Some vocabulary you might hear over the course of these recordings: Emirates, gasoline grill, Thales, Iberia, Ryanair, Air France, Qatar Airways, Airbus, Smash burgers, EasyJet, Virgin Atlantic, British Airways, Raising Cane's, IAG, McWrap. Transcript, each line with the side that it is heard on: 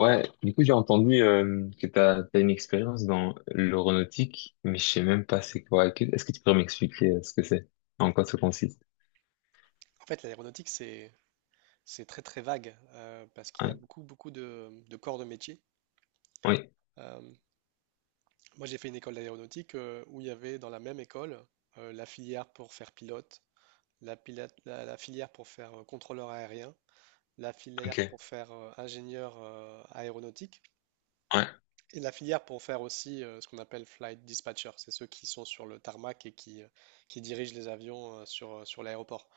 left: Ouais, du coup, j'ai entendu que t'as une expérience dans l'aéronautique, mais je sais même pas c'est quoi. Est-ce que tu pourrais m'expliquer ce que c'est? En quoi ça consiste?
right: En fait, l'aéronautique, c'est très très vague, parce qu'il y a
left: Ouais.
right: beaucoup beaucoup de corps de métier.
left: Oui,
right: Euh, Moi, j'ai fait une école d'aéronautique, où il y avait dans la même école, la filière pour faire pilote, la filière pour faire contrôleur aérien, la filière
left: ok.
right: pour faire ingénieur aéronautique,
left: Ouais,
right: et la filière pour faire aussi ce qu'on appelle flight dispatcher. C'est ceux qui sont sur le tarmac et qui dirigent les avions sur l'aéroport.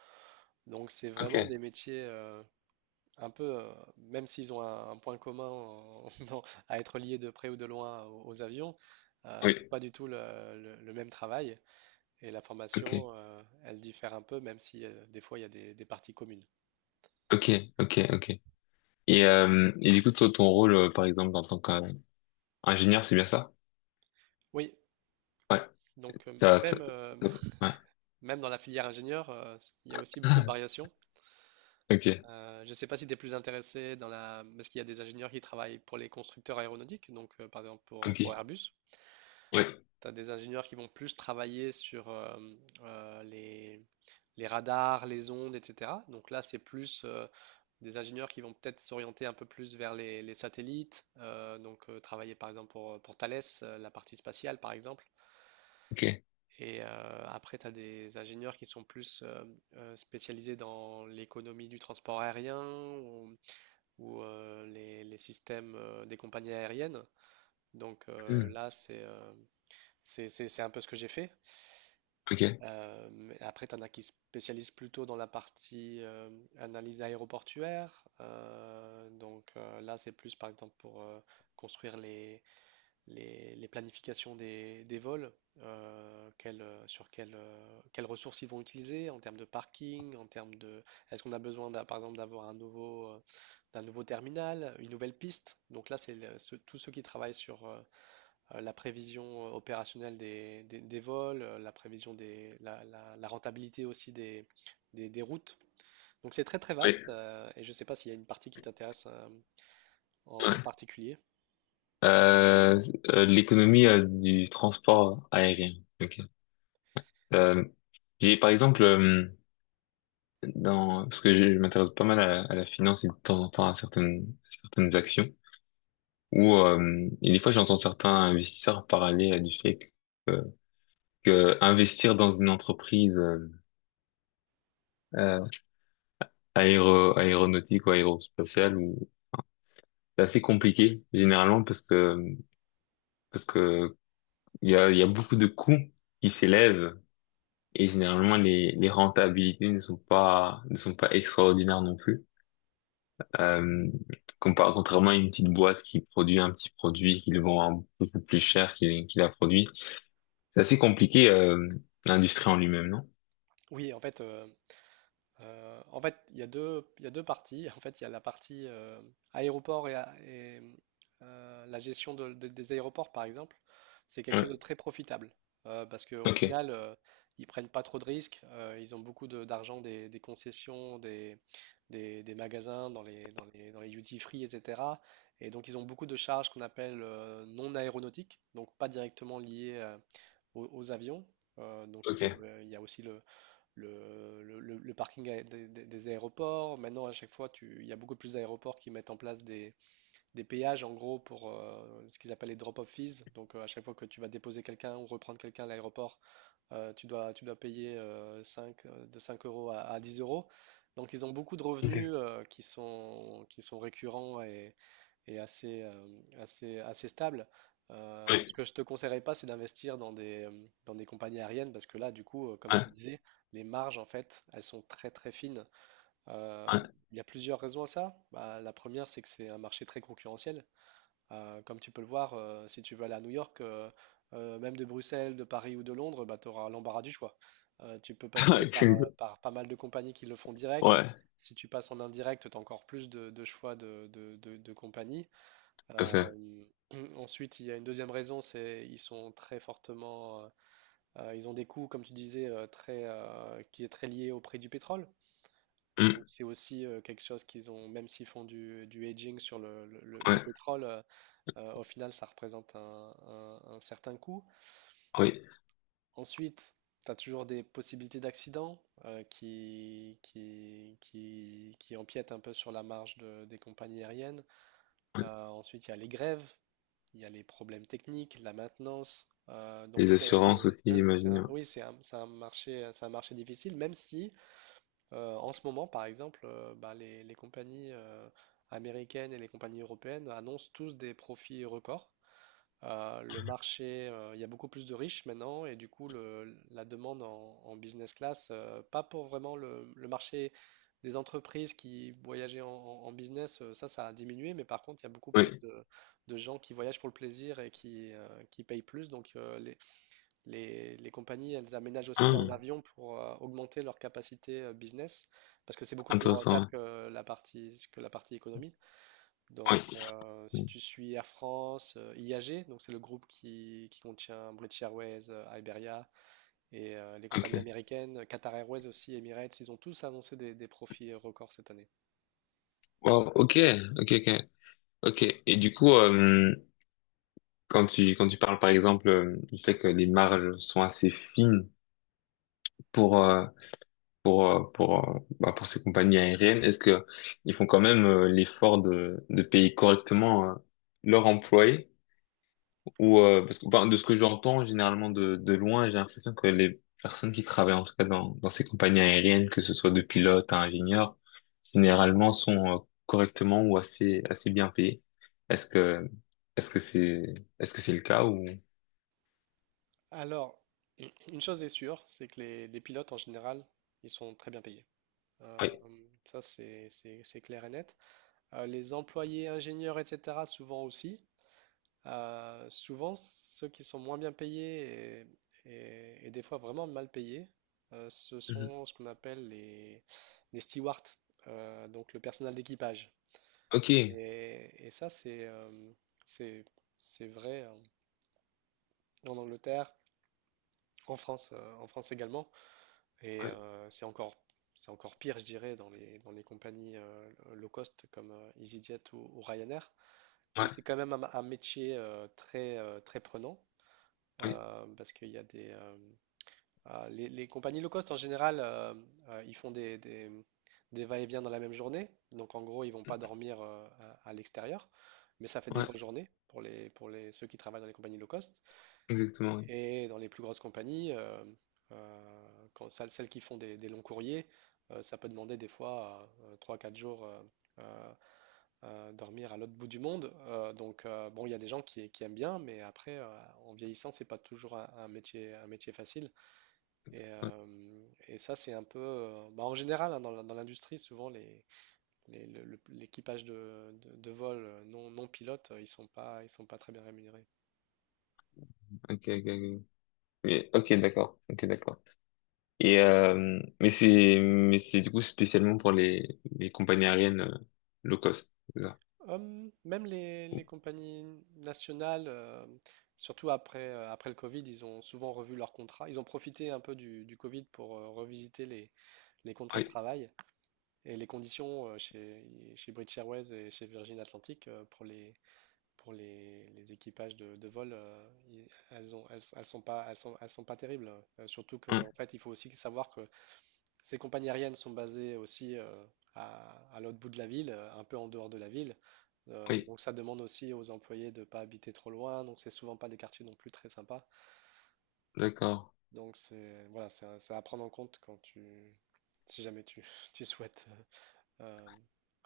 right: Donc, c'est vraiment
left: ok.
right: des métiers, même s'ils ont un point commun à être liés de près ou de loin aux avions, c'est
left: Oui,
right: pas du tout le même travail. Et la
left: ok.
right: formation, elle diffère un peu, même si des fois il y a des parties communes.
left: Ok, ok, ok. Et du coup, toi, ton rôle, par exemple, en tant qu'ingénieur, c'est bien ça?
right: Oui,
left: Ouais.
right: donc euh,
left: Ça, ça,
right: même, euh,
left: ça- ouais.
right: même dans la filière ingénieur, il y a aussi beaucoup de variations.
left: Ok,
right: Je ne sais pas si tu es plus intéressé dans la, parce qu'il y a des ingénieurs qui travaillent pour les constructeurs aéronautiques, donc, par exemple pour,
left: ok.
right: pour Airbus.
left: Oui,
right: Tu as des ingénieurs qui vont plus travailler sur euh, les, les radars, les ondes, etc. Donc là, c'est plus, des ingénieurs qui vont peut-être s'orienter un peu plus vers les satellites, travailler par exemple pour Thales, la partie spatiale par exemple.
left: ok.
right: Et après, tu as des ingénieurs qui sont plus spécialisés dans l'économie du transport aérien, ou, les systèmes des compagnies aériennes. Donc,
left: Hmm,
right: là, c'est un peu ce que j'ai fait.
left: ok, oui,
right: Et après, tu en as qui se spécialisent plutôt dans la partie analyse aéroportuaire. Là, c'est plus par exemple pour, construire les planifications des vols, quelles ressources ils vont utiliser en termes de parking, en termes de. Est-ce qu'on a besoin par exemple d'avoir d'un nouveau terminal, une nouvelle piste? Donc là, tous ceux qui travaillent sur, la prévision opérationnelle des vols, la prévision des, la rentabilité aussi des routes. Donc c'est très très vaste,
left: ouais.
right: et je ne sais pas s'il y a une partie qui t'intéresse en particulier.
left: Euh, l'économie du transport aérien. Ok. Euh, j'ai par exemple dans parce que je m'intéresse pas mal à la finance et de temps en temps à certaines actions où et des fois j'entends certains investisseurs parler du fait euh, que investir dans une entreprise euh, aéronautique ou aérospatiale ou c'est assez compliqué généralement parce que il y a beaucoup de coûts qui s'élèvent et généralement les rentabilités ne sont pas ne sont pas extraordinaires non plus. Euh, contrairement à une petite boîte qui produit un petit produit, qu'ils le vend un peu plus cher qu'il a produit. C'est assez compliqué, l'industrie en lui-même, non?
right: Oui, en fait, il y a deux, il y a deux parties. En fait, il y a la partie aéroport et la gestion des aéroports, par exemple. C'est quelque chose de
left: Ouais.
right: très profitable parce qu'au
left: Ok,
right: final, ils prennent pas trop de risques. Ils ont beaucoup d'argent des concessions, des magasins, dans les duty-free, etc. Et donc, ils ont beaucoup de charges qu'on appelle non aéronautiques, donc pas directement liées aux avions. Donc,
left: ok,
right: il y a aussi le parking a- des aéroports. Maintenant, à chaque fois, il y a beaucoup plus d'aéroports qui mettent en place des péages, en gros, pour ce qu'ils appellent les drop-off fees. Donc, à chaque fois que tu vas déposer quelqu'un ou reprendre quelqu'un à l'aéroport, tu dois payer de 5 € à, 10 euros. Donc, ils ont beaucoup de
left: ok.
right: revenus qui sont récurrents et assez, assez stable. Ce
left: Oui,
right: que je te conseillerais pas, c'est d'investir dans des compagnies aériennes parce que là, du coup, comme
left: ouais,
right: tu disais, les marges, en fait, elles sont très très fines. Euh, il y a plusieurs raisons à ça. Bah, la première, c'est que c'est un marché très concurrentiel. Comme tu peux le voir, si tu veux aller à New York, même de Bruxelles, de Paris ou de Londres, bah, tu auras l'embarras du choix. Tu peux passer
left: ouais.
right: par,
left: C'est-
right: par pas mal de compagnies qui le font direct.
left: Ouais,
right: Si tu passes en indirect, tu as encore plus de, choix de compagnies.
left: tout à fait.
right: Euh, Ensuite, il y a une deuxième raison, c'est ils sont très fortement, ils ont des coûts, comme tu disais, qui est très lié au prix du pétrole. Donc
left: Mm,
right: c'est aussi, quelque chose qu'ils ont, même s'ils font du hedging sur le
left: ouais,
right: pétrole, au final, ça représente un certain coût.
left: oui,
right: Ensuite, tu as toujours des possibilités d'accidents qui empiètent un peu sur la marge des compagnies aériennes.
left: ouais.
right: Ensuite, il y a les grèves. Il y a les problèmes techniques, la maintenance.
left: Les assurances aussi, j'imagine.
right: Oui, c'est un marché, c'est un marché difficile, même si en ce moment, par exemple, bah, les compagnies américaines et les compagnies européennes annoncent tous des profits records. Le marché, il y a beaucoup plus de riches maintenant et du coup, la demande en business class, pas pour vraiment le marché des entreprises qui voyageaient en, business, ça a diminué, mais par contre, il y a beaucoup
left: Ouais.
right: plus
left: Oui.
right: de, gens qui voyagent pour le plaisir et qui payent plus. Donc, les compagnies, elles aménagent aussi leurs
left: Ah,
right: avions pour augmenter leur capacité business parce que c'est beaucoup plus rentable
left: intéressant.
right: que la partie économie.
left: Ouais.
right: Donc, si
left: Oui.
right: tu suis Air France, IAG, donc c'est le groupe qui contient British Airways, Iberia et les compagnies
left: Ok.
right: américaines, Qatar Airways aussi, Emirates, ils ont tous annoncé des, profits records cette année.
left: Wow, ok, ok, ok, ok. Et du coup, quand tu parles par exemple du fait que les marges sont assez fines pour euh, pour bah, pour ces compagnies aériennes? Est-ce que ils font quand même l'effort de payer correctement leurs employés ou parce que bah, de ce que j'entends généralement de loin, j'ai l'impression que les personnes qui travaillent en tout cas dans ces compagnies aériennes, que ce soit de pilotes à ingénieurs, généralement sont correctement ou assez bien payés. Est-ce que est-ce que c'est le cas ou
right: Alors, une chose est sûre, c'est que les pilotes en général, ils sont très bien payés. Euh,
left: oui.
right: Ça, c'est clair et net. Les employés, ingénieurs, etc., souvent aussi. Souvent, ceux qui sont moins bien payés et des fois vraiment mal payés, ce
left: Mhm.
right: sont ce qu'on appelle les stewards, donc le personnel d'équipage.
left: Ok.
right: Et ça, c'est, c'est c'est vrai en Angleterre, en France également. Et
left: Ouais.
right: c'est encore pire, je dirais, dans les compagnies low cost comme EasyJet , ou Ryanair, où
left: Ouais.
right: c'est quand même un métier très très prenant.
left: Oui.
right: Parce qu'il y a des ah, Les compagnies low cost en général, ils font des va-et-vient dans la même journée, donc en gros ils vont pas dormir à, l'extérieur, mais ça fait des
left: Ouais.
right: grosses journées pour les ceux qui travaillent dans les compagnies low cost,
left: Exactement, oui.
right: et dans les plus grosses compagnies, celles qui font des, longs courriers, ça peut demander des fois trois quatre jours, euh, dormir à l'autre bout du monde. Bon, il y a des gens qui aiment bien, mais après, en vieillissant, c'est pas toujours un métier facile. Et,
left: Ouais.
right: euh, et ça, c'est un peu. Bah, en général, hein, dans l'industrie, souvent, l'équipage de vol, non, non pilote, ils sont pas très bien rémunérés.
left: Ok, ok, ok. Mais ok, d'accord. Ok, d'accord. Et mais c'est du coup spécialement pour les compagnies aériennes low cost, c'est ça?
right: Même les compagnies nationales, surtout après, après le Covid, ils ont souvent revu leurs contrats. Ils ont profité un peu du Covid pour revisiter les contrats de
left: Oui,
right: travail. Et les conditions chez British Airways et chez Virgin Atlantic pour les, pour les équipages de vol, elles sont pas terribles. Surtout que,
left: hein,
right: en fait, il faut aussi savoir que ces compagnies aériennes sont basées aussi à, l'autre bout de la ville, un peu en dehors de la ville.
left: oui,
right: Donc ça demande aussi aux employés de ne pas habiter trop loin. Donc c'est souvent pas des quartiers non plus très sympas.
left: d'accord,
right: Donc c'est voilà, c'est à prendre en compte si jamais tu, tu souhaites euh,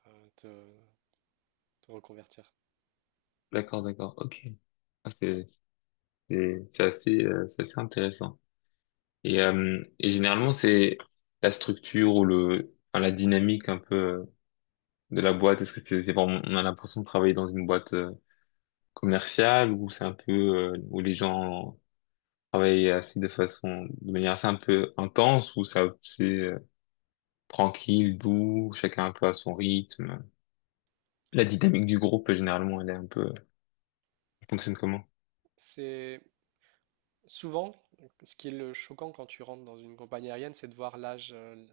right: euh, te, te, reconvertir.
left: d'accord, d'accord. Ok. Ah, c'est assez intéressant. Et généralement c'est la structure ou le enfin, la dynamique un peu de la boîte. Est-ce que c'est vraiment on a l'impression de travailler dans une boîte commerciale ou c'est un peu où les gens travailler assez de façon, de manière assez un peu intense où ça, c'est tranquille, doux, chacun un peu à son rythme. La dynamique du groupe, généralement, elle est un peu, elle fonctionne comment?
right: C'est souvent ce qui est le choquant quand tu rentres dans une compagnie aérienne, c'est de voir l'âge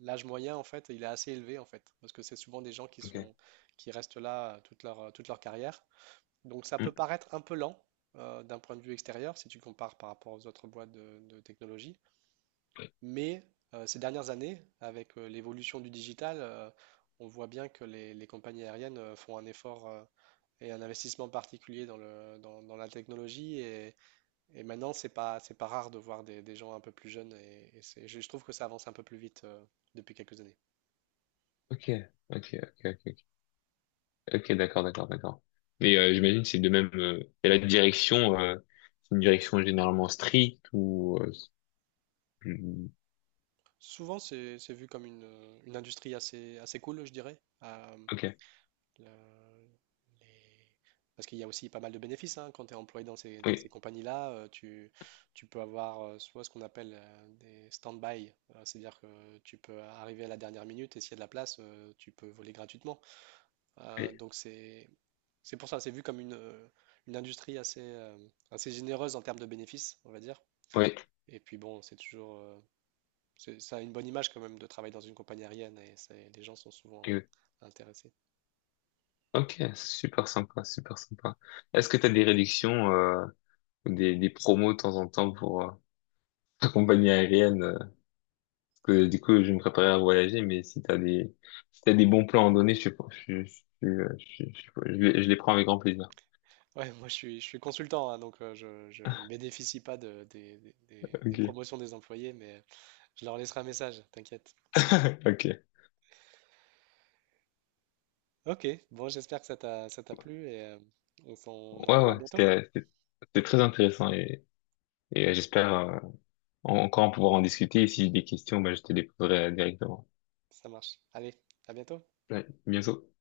right: l'âge moyen en fait, il est assez élevé en fait, parce que c'est souvent des gens qui
left: Ok.
right: sont qui restent là toute leur carrière. Donc ça peut
left: Hmm.
right: paraître un peu lent d'un point de vue extérieur si tu compares par rapport aux autres boîtes de technologie, mais ces dernières années, avec l'évolution du digital, on voit bien que les compagnies aériennes font un effort et un investissement particulier dans la technologie. Et maintenant, c'est pas rare de voir des, gens un peu plus jeunes et c'est, je trouve que ça avance un peu plus vite depuis quelques années.
left: Ok. Ok, ok, ok, ok, ok, d'accord, d'accord, d'accord. Mais j'imagine que c'est de même. Et la direction, c'est une direction généralement stricte ou c'est plus-
right: Souvent, c'est vu comme une industrie assez cool, je dirais.
left: ok,
right: La- les- Parce qu'il y a aussi pas mal de bénéfices, hein, quand tu es employé dans ces
left: oui,
right: compagnies-là. Tu peux avoir soit ce qu'on appelle des stand-by, c'est-à-dire que tu peux arriver à la dernière minute et s'il y a de la place, tu peux voler gratuitement. Euh,
left: oui,
right: donc c'est C'est pour ça, c'est vu comme une industrie assez, assez généreuse en termes de bénéfices, on va dire.
left: oui,
right: Et puis bon, c'est toujours, ça a une bonne image quand même de travailler dans une compagnie aérienne et les gens sont souvent
left: oui.
right: intéressés.
left: Ok, super sympa, super sympa. Est-ce que tu as des réductions, ou des promos de temps en temps pour compagnie aérienne. Parce que du coup, je me préparais à voyager, mais si t'as des bons plans à donner, je suis, pas- je les prends avec grand plaisir.
right: Ouais, moi je suis consultant, hein, donc je ne bénéficie pas des
left: Ok,
right: promotions des employés, mais je leur laisserai un message, t'inquiète.
left: ok.
right: Ok, bon, j'espère que ça t'a plu et on en
left: Ouais, ouais,
right: reparle bientôt.
left: c'était très intéressant et j'espère encore pouvoir en discuter. Et si j'ai des questions, bah, je te les poserai directement.
right: Ça marche. Allez, à bientôt.
left: Ouais, bientôt.